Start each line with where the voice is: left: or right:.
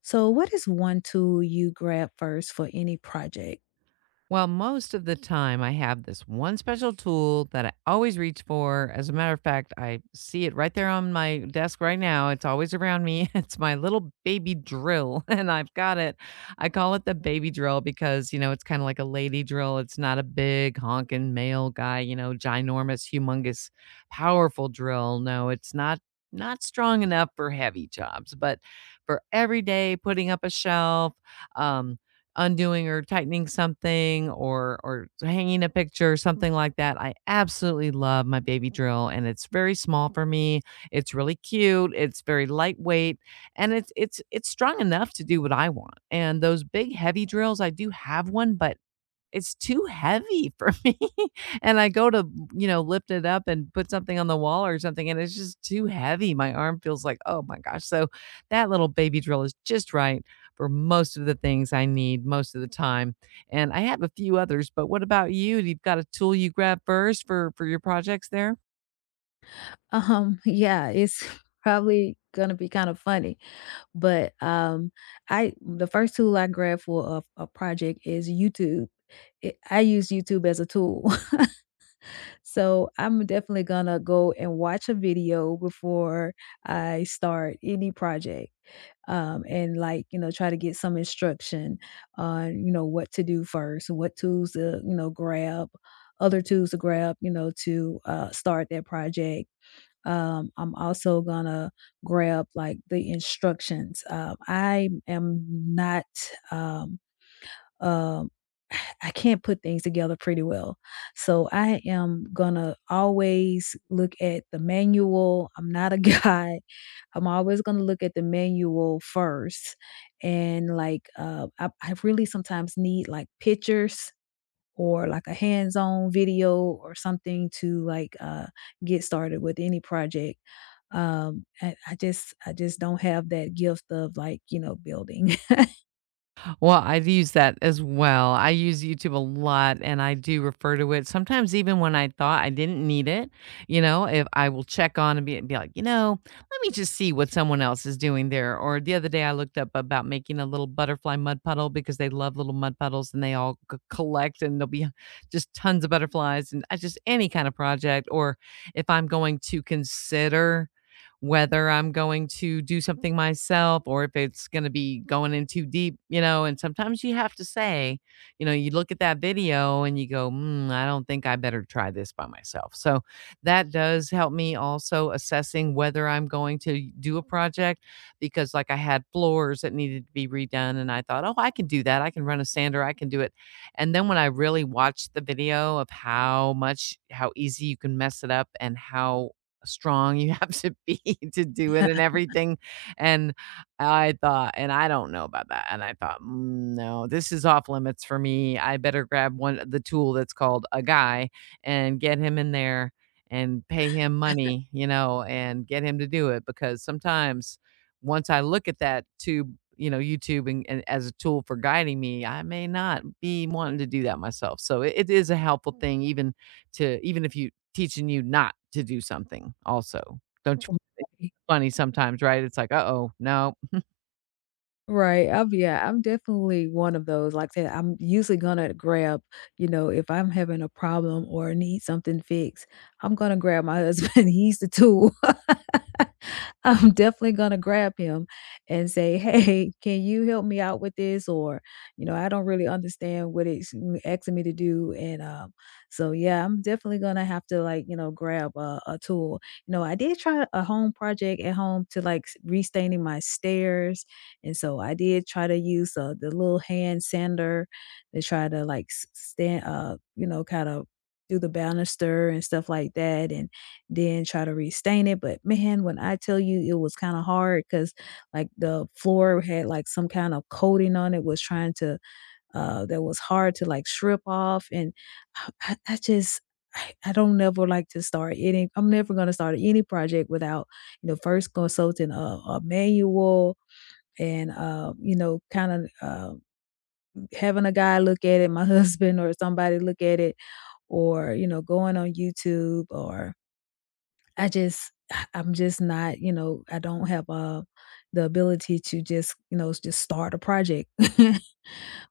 left: So, what is one tool you grab first for any project?
right: Well, most of the time, I have this one special tool that I always reach for. As a matter of fact, I see it right there on my desk right now. It's always around me. It's my little baby drill, and I've got it. I call it the baby drill because, you know, it's kind of like a lady drill. It's not a big honking male guy, you know, ginormous, humongous, powerful drill. No, it's not. Not strong enough for heavy jobs, but for every day putting up a shelf, um, undoing or tightening something or hanging a picture or something like that. I absolutely love my baby drill and it's very small for me. It's really cute, it's very lightweight, and it's strong enough to do what I want. And those big heavy drills, I do have one, but it's too heavy for me. And I go to, you know, lift it up and put something on the wall or something, and it's just too heavy. My arm feels like, oh my gosh. So that little baby drill is just right for most of the things I need most of the time. And I have a few others, but what about you? You've got a tool you grab first for your projects there?
left: Yeah, it's probably gonna be kind of funny, but I the first tool I grab for a project is YouTube. I use YouTube as a tool. So I'm definitely gonna go and watch a video before I start any project. And like, you know, try to get some instruction on, you know, what to do first, what tools to, you know, grab, other tools to grab, you know, to start that project. I'm also gonna grab like the instructions. I am not um, um, I can't put things together pretty well. So I am gonna always look at the manual. I'm not a guy. I'm always gonna look at the manual first. And like, I really sometimes need like pictures or like a hands-on video or something to like get started with any project. I just don't have that gift of like, you know, building.
right: Well, I use that as well. I use YouTube a lot and I do refer to it. Sometimes even when I thought I didn't need it, you know, if I will check on and be like, you know, let me just see what someone else is doing there. Or the other day I looked up about making a little butterfly mud puddle because they love little mud puddles and they all collect and there'll be just tons of butterflies and I just any kind of project. Or if I'm going to consider whether I'm going to do something myself or if it's going to be going in too deep, you know. And sometimes you have to say, you know, you look at that video and you go, I don't think I better try this by myself. So that does help me also assessing whether I'm going to do a project because, like, I had floors that needed to be redone and I thought, oh, I can do that. I can run a sander, I can do it. And then when I really watched the video of how much, how easy you can mess it up and how strong you have to be to do it and everything, and I thought and I don't know about that, and I thought, "Mm, no, this is off limits for me, I better grab one the tool that's called a guy and get him in there and pay him money, you know, and get him to do it," because sometimes once I look at that tube, you know, YouTube and as a tool for guiding me, I may not be wanting to do that myself, so it is a helpful thing even to even if you teaching you not to do don't something, also. Don't you? It's funny sometimes, right? It's like, uh oh no.
left: Right, I'm yeah, I'm definitely one of those, like I said, I'm usually gonna grab, you know, if I'm having a problem or need something fixed, I'm gonna grab my husband, he's the tool. I'm definitely gonna grab him and say, "Hey, can you help me out with this?" Or, you know, "I don't really understand what it's asking me to do." And so yeah, I'm definitely gonna have to like, you know, grab a tool. You know, I did try a home project at home to like restaining my stairs, and so I did try to use, the little hand sander to try to, like, s stand you know, kind of do the banister and stuff like that, and then try to restain it. But man, when I tell you, it was kinda hard because like, the floor had, like, some kind of coating on it. Was trying to that was hard to, like, strip off, and I just I don't never like to start any I'm never gonna start any project without, you know, first consulting a manual and, you know, kinda, having a guy look at it, my husband or somebody look at it, or, you know, going on YouTube or I just I'm just not, you know, I don't have, the ability to just, you know, just start a project.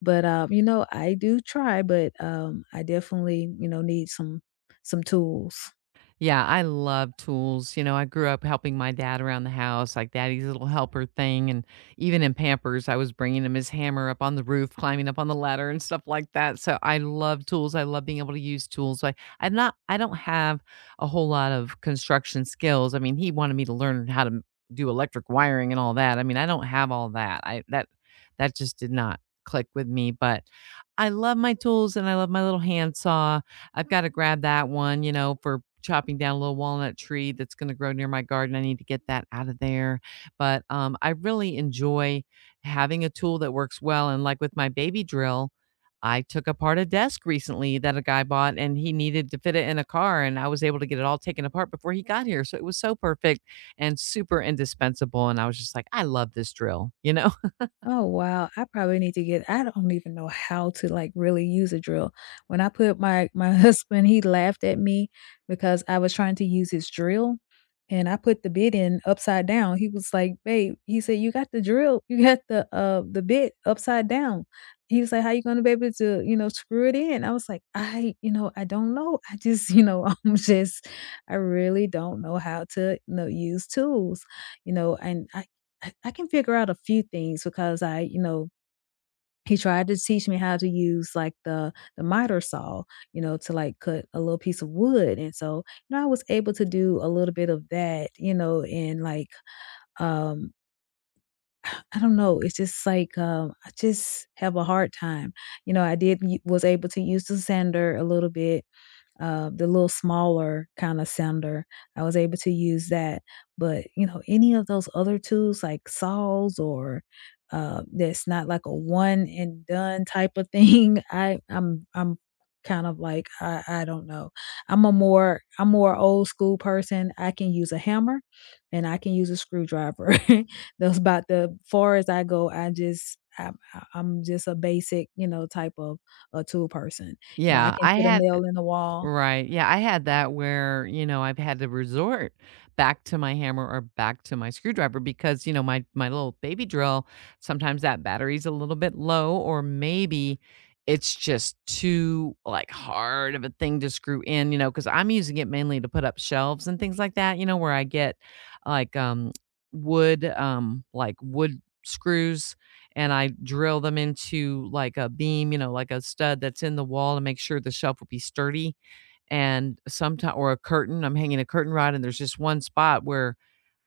left: But, you know, I do try, but, I definitely, you know, need some tools.
right: Yeah, I love tools. You know, I grew up helping my dad around the house, like daddy's little helper thing. And even in Pampers, I was bringing him his hammer up on the roof, climbing up on the ladder and stuff like that. So I love tools. I love being able to use tools. I, I'm not, I don't have a whole lot of construction skills. I mean, he wanted me to learn how to do electric wiring and all that. I mean, I don't have all that. I, that, that just did not click with me, but I love my tools and I love my little handsaw. I've gotta grab that one, you know, for chopping down a little walnut tree that's gonna grow near my garden. I need to get that out of there. But, I really enjoy having a tool that works well, and like with my baby drill, I took apart a desk recently that a guy bought, and he needed to fit it in a car, and I was able to get it all taken apart before he got here, so it was so perfect and super indispensable, and I was just like, "I love this drill," you know?
left: Oh, wow. I probably need to get I don't even know how to, like, really use a drill. When I put my husband, he laughed at me because I was trying to use his drill, and I put the bit in upside down. He was like, "Babe," he said, "You got the drill you got the bit upside down." He was like, "How you gonna be able to, you know, screw it in?" I was like, "I you know, I don't know. I just, you know, I'm just I really don't know how to, you know, use tools." You know, and I can figure out a few things because I, you know, he tried to teach me how to use like the miter saw, you know, to like cut a little piece of wood. And so, you know, I was able to do a little bit of that, you know, and like um I don't know, it's just like, I just have a hard time. You know, I did was able to use the sander a little bit, the little smaller kind of sander. I was able to use that, but you know, any of those other tools like saws or that's not like a one and done type of thing. I'm kind of like I don't know. I'm a more I'm more old school person. I can use a hammer, and I can use a screwdriver. That's about the far as I go. I'm just a basic, you know, type of a tool person. You know, I
right: Yeah,
left: can
right: I
left: put a
right: had.
left: nail in the wall.
right: Right. Yeah, I had that where, you know, I've had to resort back to my hammer or back to my screwdriver because, you know, my little baby drill, sometimes that battery's a little bit low or maybe it's just too like hard of a thing to screw in, you know, cuz I'm using it mainly to put up shelves and things like that, you know, where I get like wood like wood screws and I drill them into like a beam, you know, like a stud that's in the wall to make sure the shelf will be sturdy and sometimes or a curtain, I'm hanging a curtain rod and there's just one spot where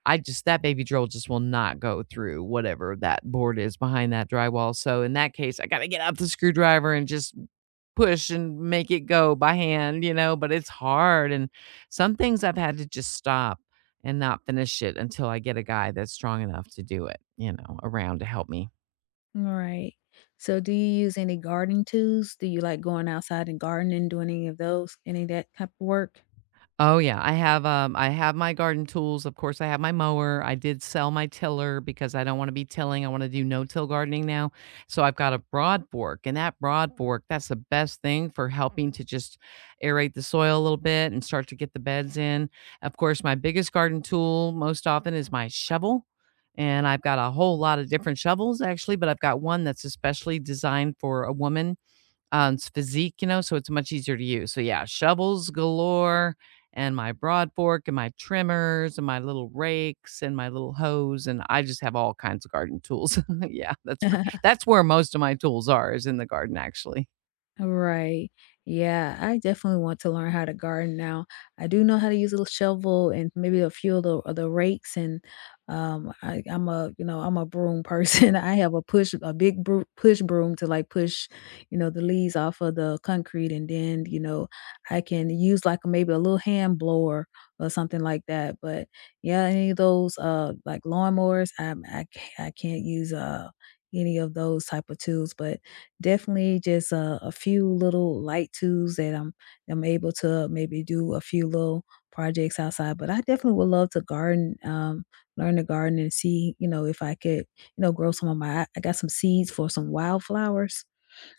right: I just that baby drill just will not go through whatever that board is behind that drywall. So in that case, I got to get out the screwdriver and just push and make it go by hand, you know, but it's hard and some things I've had to just stop and not finish it until I get a guy that's strong enough to do it, you know, around to help me.
left: Right. So do you use any gardening tools? Do you like going outside and gardening, doing any of those, any of that type of work?
right: Oh yeah, I have my garden tools. Of course, I have my mower. I did sell my tiller because I don't want to be tilling. I want to do no-till gardening now. So I've got a broad fork, and that broad fork, that's the best thing for helping to just aerate the soil a little bit and start to get the beds in. Of course, my biggest garden tool most often is my shovel. And I've got a whole lot of different shovels actually, but I've got one that's especially designed for a woman, it's physique, you know, so it's much easier to use. So yeah, shovels galore and my broad fork and my trimmers and my little rakes and my little hose and I just have all kinds of garden tools. Yeah, that's where most of my tools are is in the garden actually.
left: Right. Yeah, I definitely want to learn how to garden now. I do know how to use a little shovel and maybe a few of the rakes and I'm a, you know, I'm a broom person. I have a big push broom to like push, you know, the leaves off of the concrete, and then, you know, I can use like maybe a little hand blower or something like that. But yeah, any of those like lawnmowers, I can't use any of those type of tools, but definitely just a few little light tools that I'm able to maybe do a few little projects outside. But I definitely would love to garden, learn to garden and see, you know, if I could, you know, grow some of my I got some seeds for some wildflowers,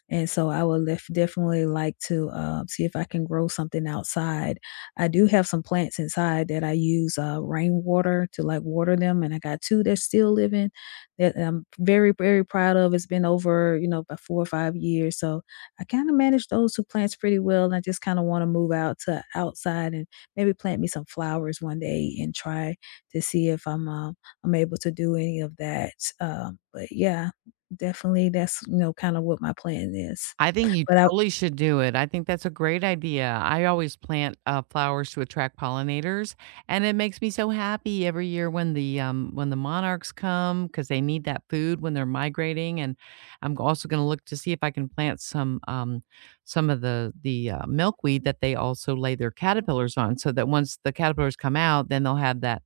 left: and so I would lef definitely like to, see if I can grow something outside. I do have some plants inside that I use, rainwater to, like, water them, and I got two that's still living that I'm very, very proud of. It's been over, you know, about four or five years, so I kinda manage those two plants pretty well, and I just kinda wanna move out to outside and maybe plant me some flowers one day and try to see if I'm, I'm able to do any of that, but yeah, definitely, that's, you know, kinda what my plan is.
right: I think you
left: But I
right: totally should do it. I think that's a great idea. I always plant flowers to attract pollinators, and it makes me so happy every year when the monarchs come because they need that food when they're migrating. And I'm also going to look to see if I can plant some of the milkweed that they also lay their caterpillars on, so that once the caterpillars come out, then they'll have that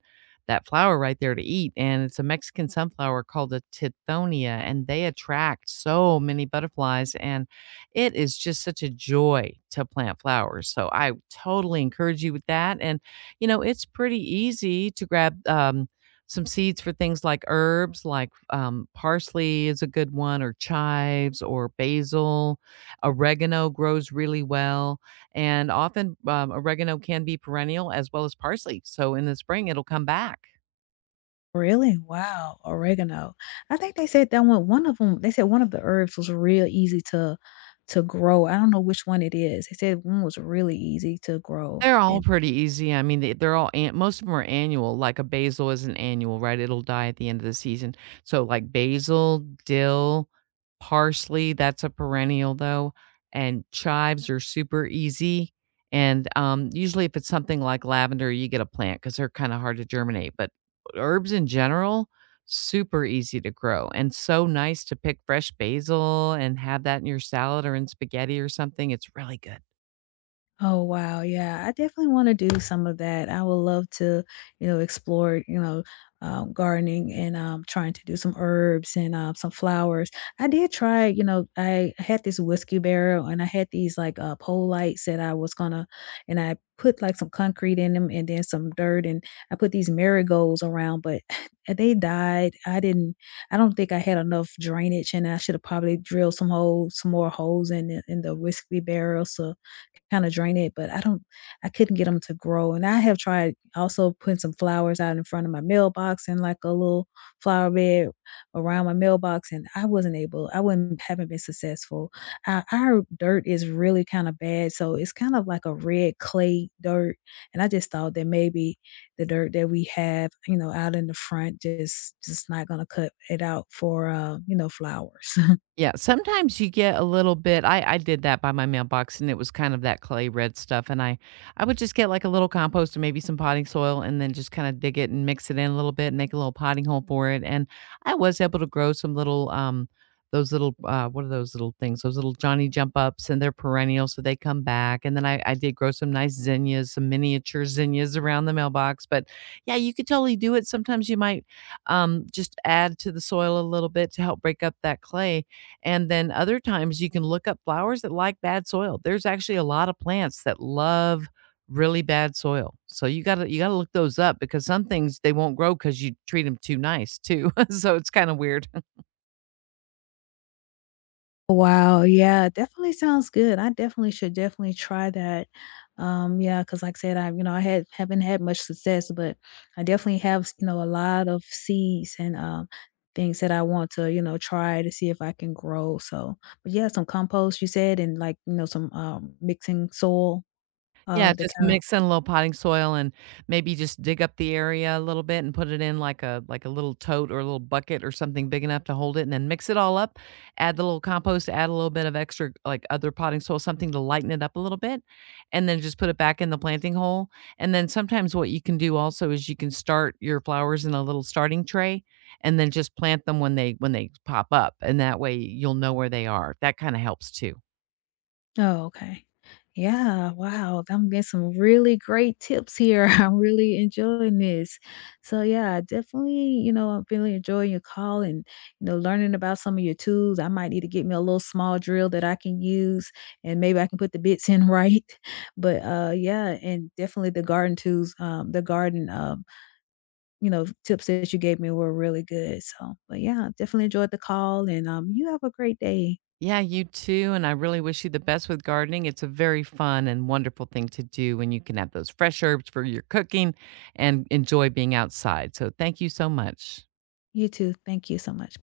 right: that flower right there to eat. And it's a Mexican sunflower called a tithonia, and they attract so many butterflies and it is just such a joy to plant flowers. So I totally encourage you with that. And, you know, it's pretty easy to grab some seeds for things like herbs, like parsley is a good one, or chives, or basil. Oregano grows really well. And often oregano can be perennial as well as parsley. So in the spring, it'll come back.
left: really? Wow, oregano. I think they said that one of them, they said one of the herbs was real easy to grow. I don't know which one it is. They said one was really easy to grow,
right: They're all
left: and
right: pretty easy. I mean, they they're all an most of them are annual, like a basil is an annual, right? It'll die at the end of the season. So, like, basil, dill, parsley, that's a perennial, though, and chives are super easy, and, usually, if it's something like lavender, you get a plant because they 'cause they're kinda hard to germinate, but herbs in general, super easy to grow and so nice to pick fresh basil and have that in your salad or in spaghetti or something. It's really good.
left: oh wow, yeah. I definitely want to do some of that. I would love to, you know, explore, you know, gardening and trying to do some herbs and some flowers. I did try, you know, I had this whiskey barrel and I had these like, pole lights that I was gonna, and I put like some concrete in them and then some dirt, and I put these marigolds around, but they died. I didn't. I don't think I had enough drainage, and I should have probably drilled some holes, some more holes in in the whiskey barrel. So kinda drain it, but I don't I couldn't get them to grow, and I have tried also putting some flowers out in front of my mailbox and, like, a little flower bed around my mailbox, and I wasn't able I wouldn't haven't been successful. Our dirt is really kinda bad, so it's kind of like a red clay dirt, and I just thought that maybe the dirt that we have, you know, out in the front just not gonna cut it out for, you know, flowers.
right: Yeah, sometimes you get a little bit I did that by my mailbox, and it was kind of that clay red stuff, and I would just get, like, a little compost and maybe some potting soil and then just kinda dig it and mix it in a little bit and make a little potting hole for it, and I was able to grow some little, those little, what are those little things? Those little Johnny jump ups, and they're perennial, so they come back, and then I did grow some nice zinnias, some miniature zinnias around the mailbox, but, yeah, you could totally do it. Sometimes you might, just add to the soil a little bit to help break up that clay, and then other times you can look up flowers that like bad soil. There's actually a lot of plants that love really bad soil. So you got to look those up because some things they won't grow cuz you treat them too nice too. So it's kind of weird.
left: Wow, yeah, definitely sounds good. I definitely should Definitely try that. Yeah, because like I said, I, you know, I had haven't had much success, but I definitely have, you know, a lot of seeds and things that I want to, you know, try to see if I can grow. So, but yeah, some compost, you said, and like, you know, some mixing soil,
right: Yeah,
left: that
right: just
left: kind of.
right: mix in a little potting soil and maybe just dig up the area a little bit and put it in like a little tote or a little bucket or something big enough to hold it and then mix it all up, add the little compost, add a little bit of extra like other potting soil, something to lighten it up a little bit, and then just put it back in the planting hole. And then sometimes what you can do also is you can start your flowers in a little starting tray and then just plant them when they pop up. And that way you'll know where they are. That kind of helps too.
left: Oh, okay. Yeah, wow, I'm getting some really great tips here. I'm really enjoying this. So yeah, definitely, you know, I'm really enjoying your call and, you know, learning about some of your tools. I might need to get me a little small drill that I can use, and maybe I can put the bits in right. But yeah, and definitely the garden tools, the garden, you know, tips that you gave me were really good. So but yeah, definitely enjoyed the call and you have a great day.
right: Yeah, you too. And I really wish you the best with gardening. It's a very fun and wonderful thing to do when you can have those fresh herbs for your cooking and enjoy being outside. So thank you so much.
left: You too. Thank you so much.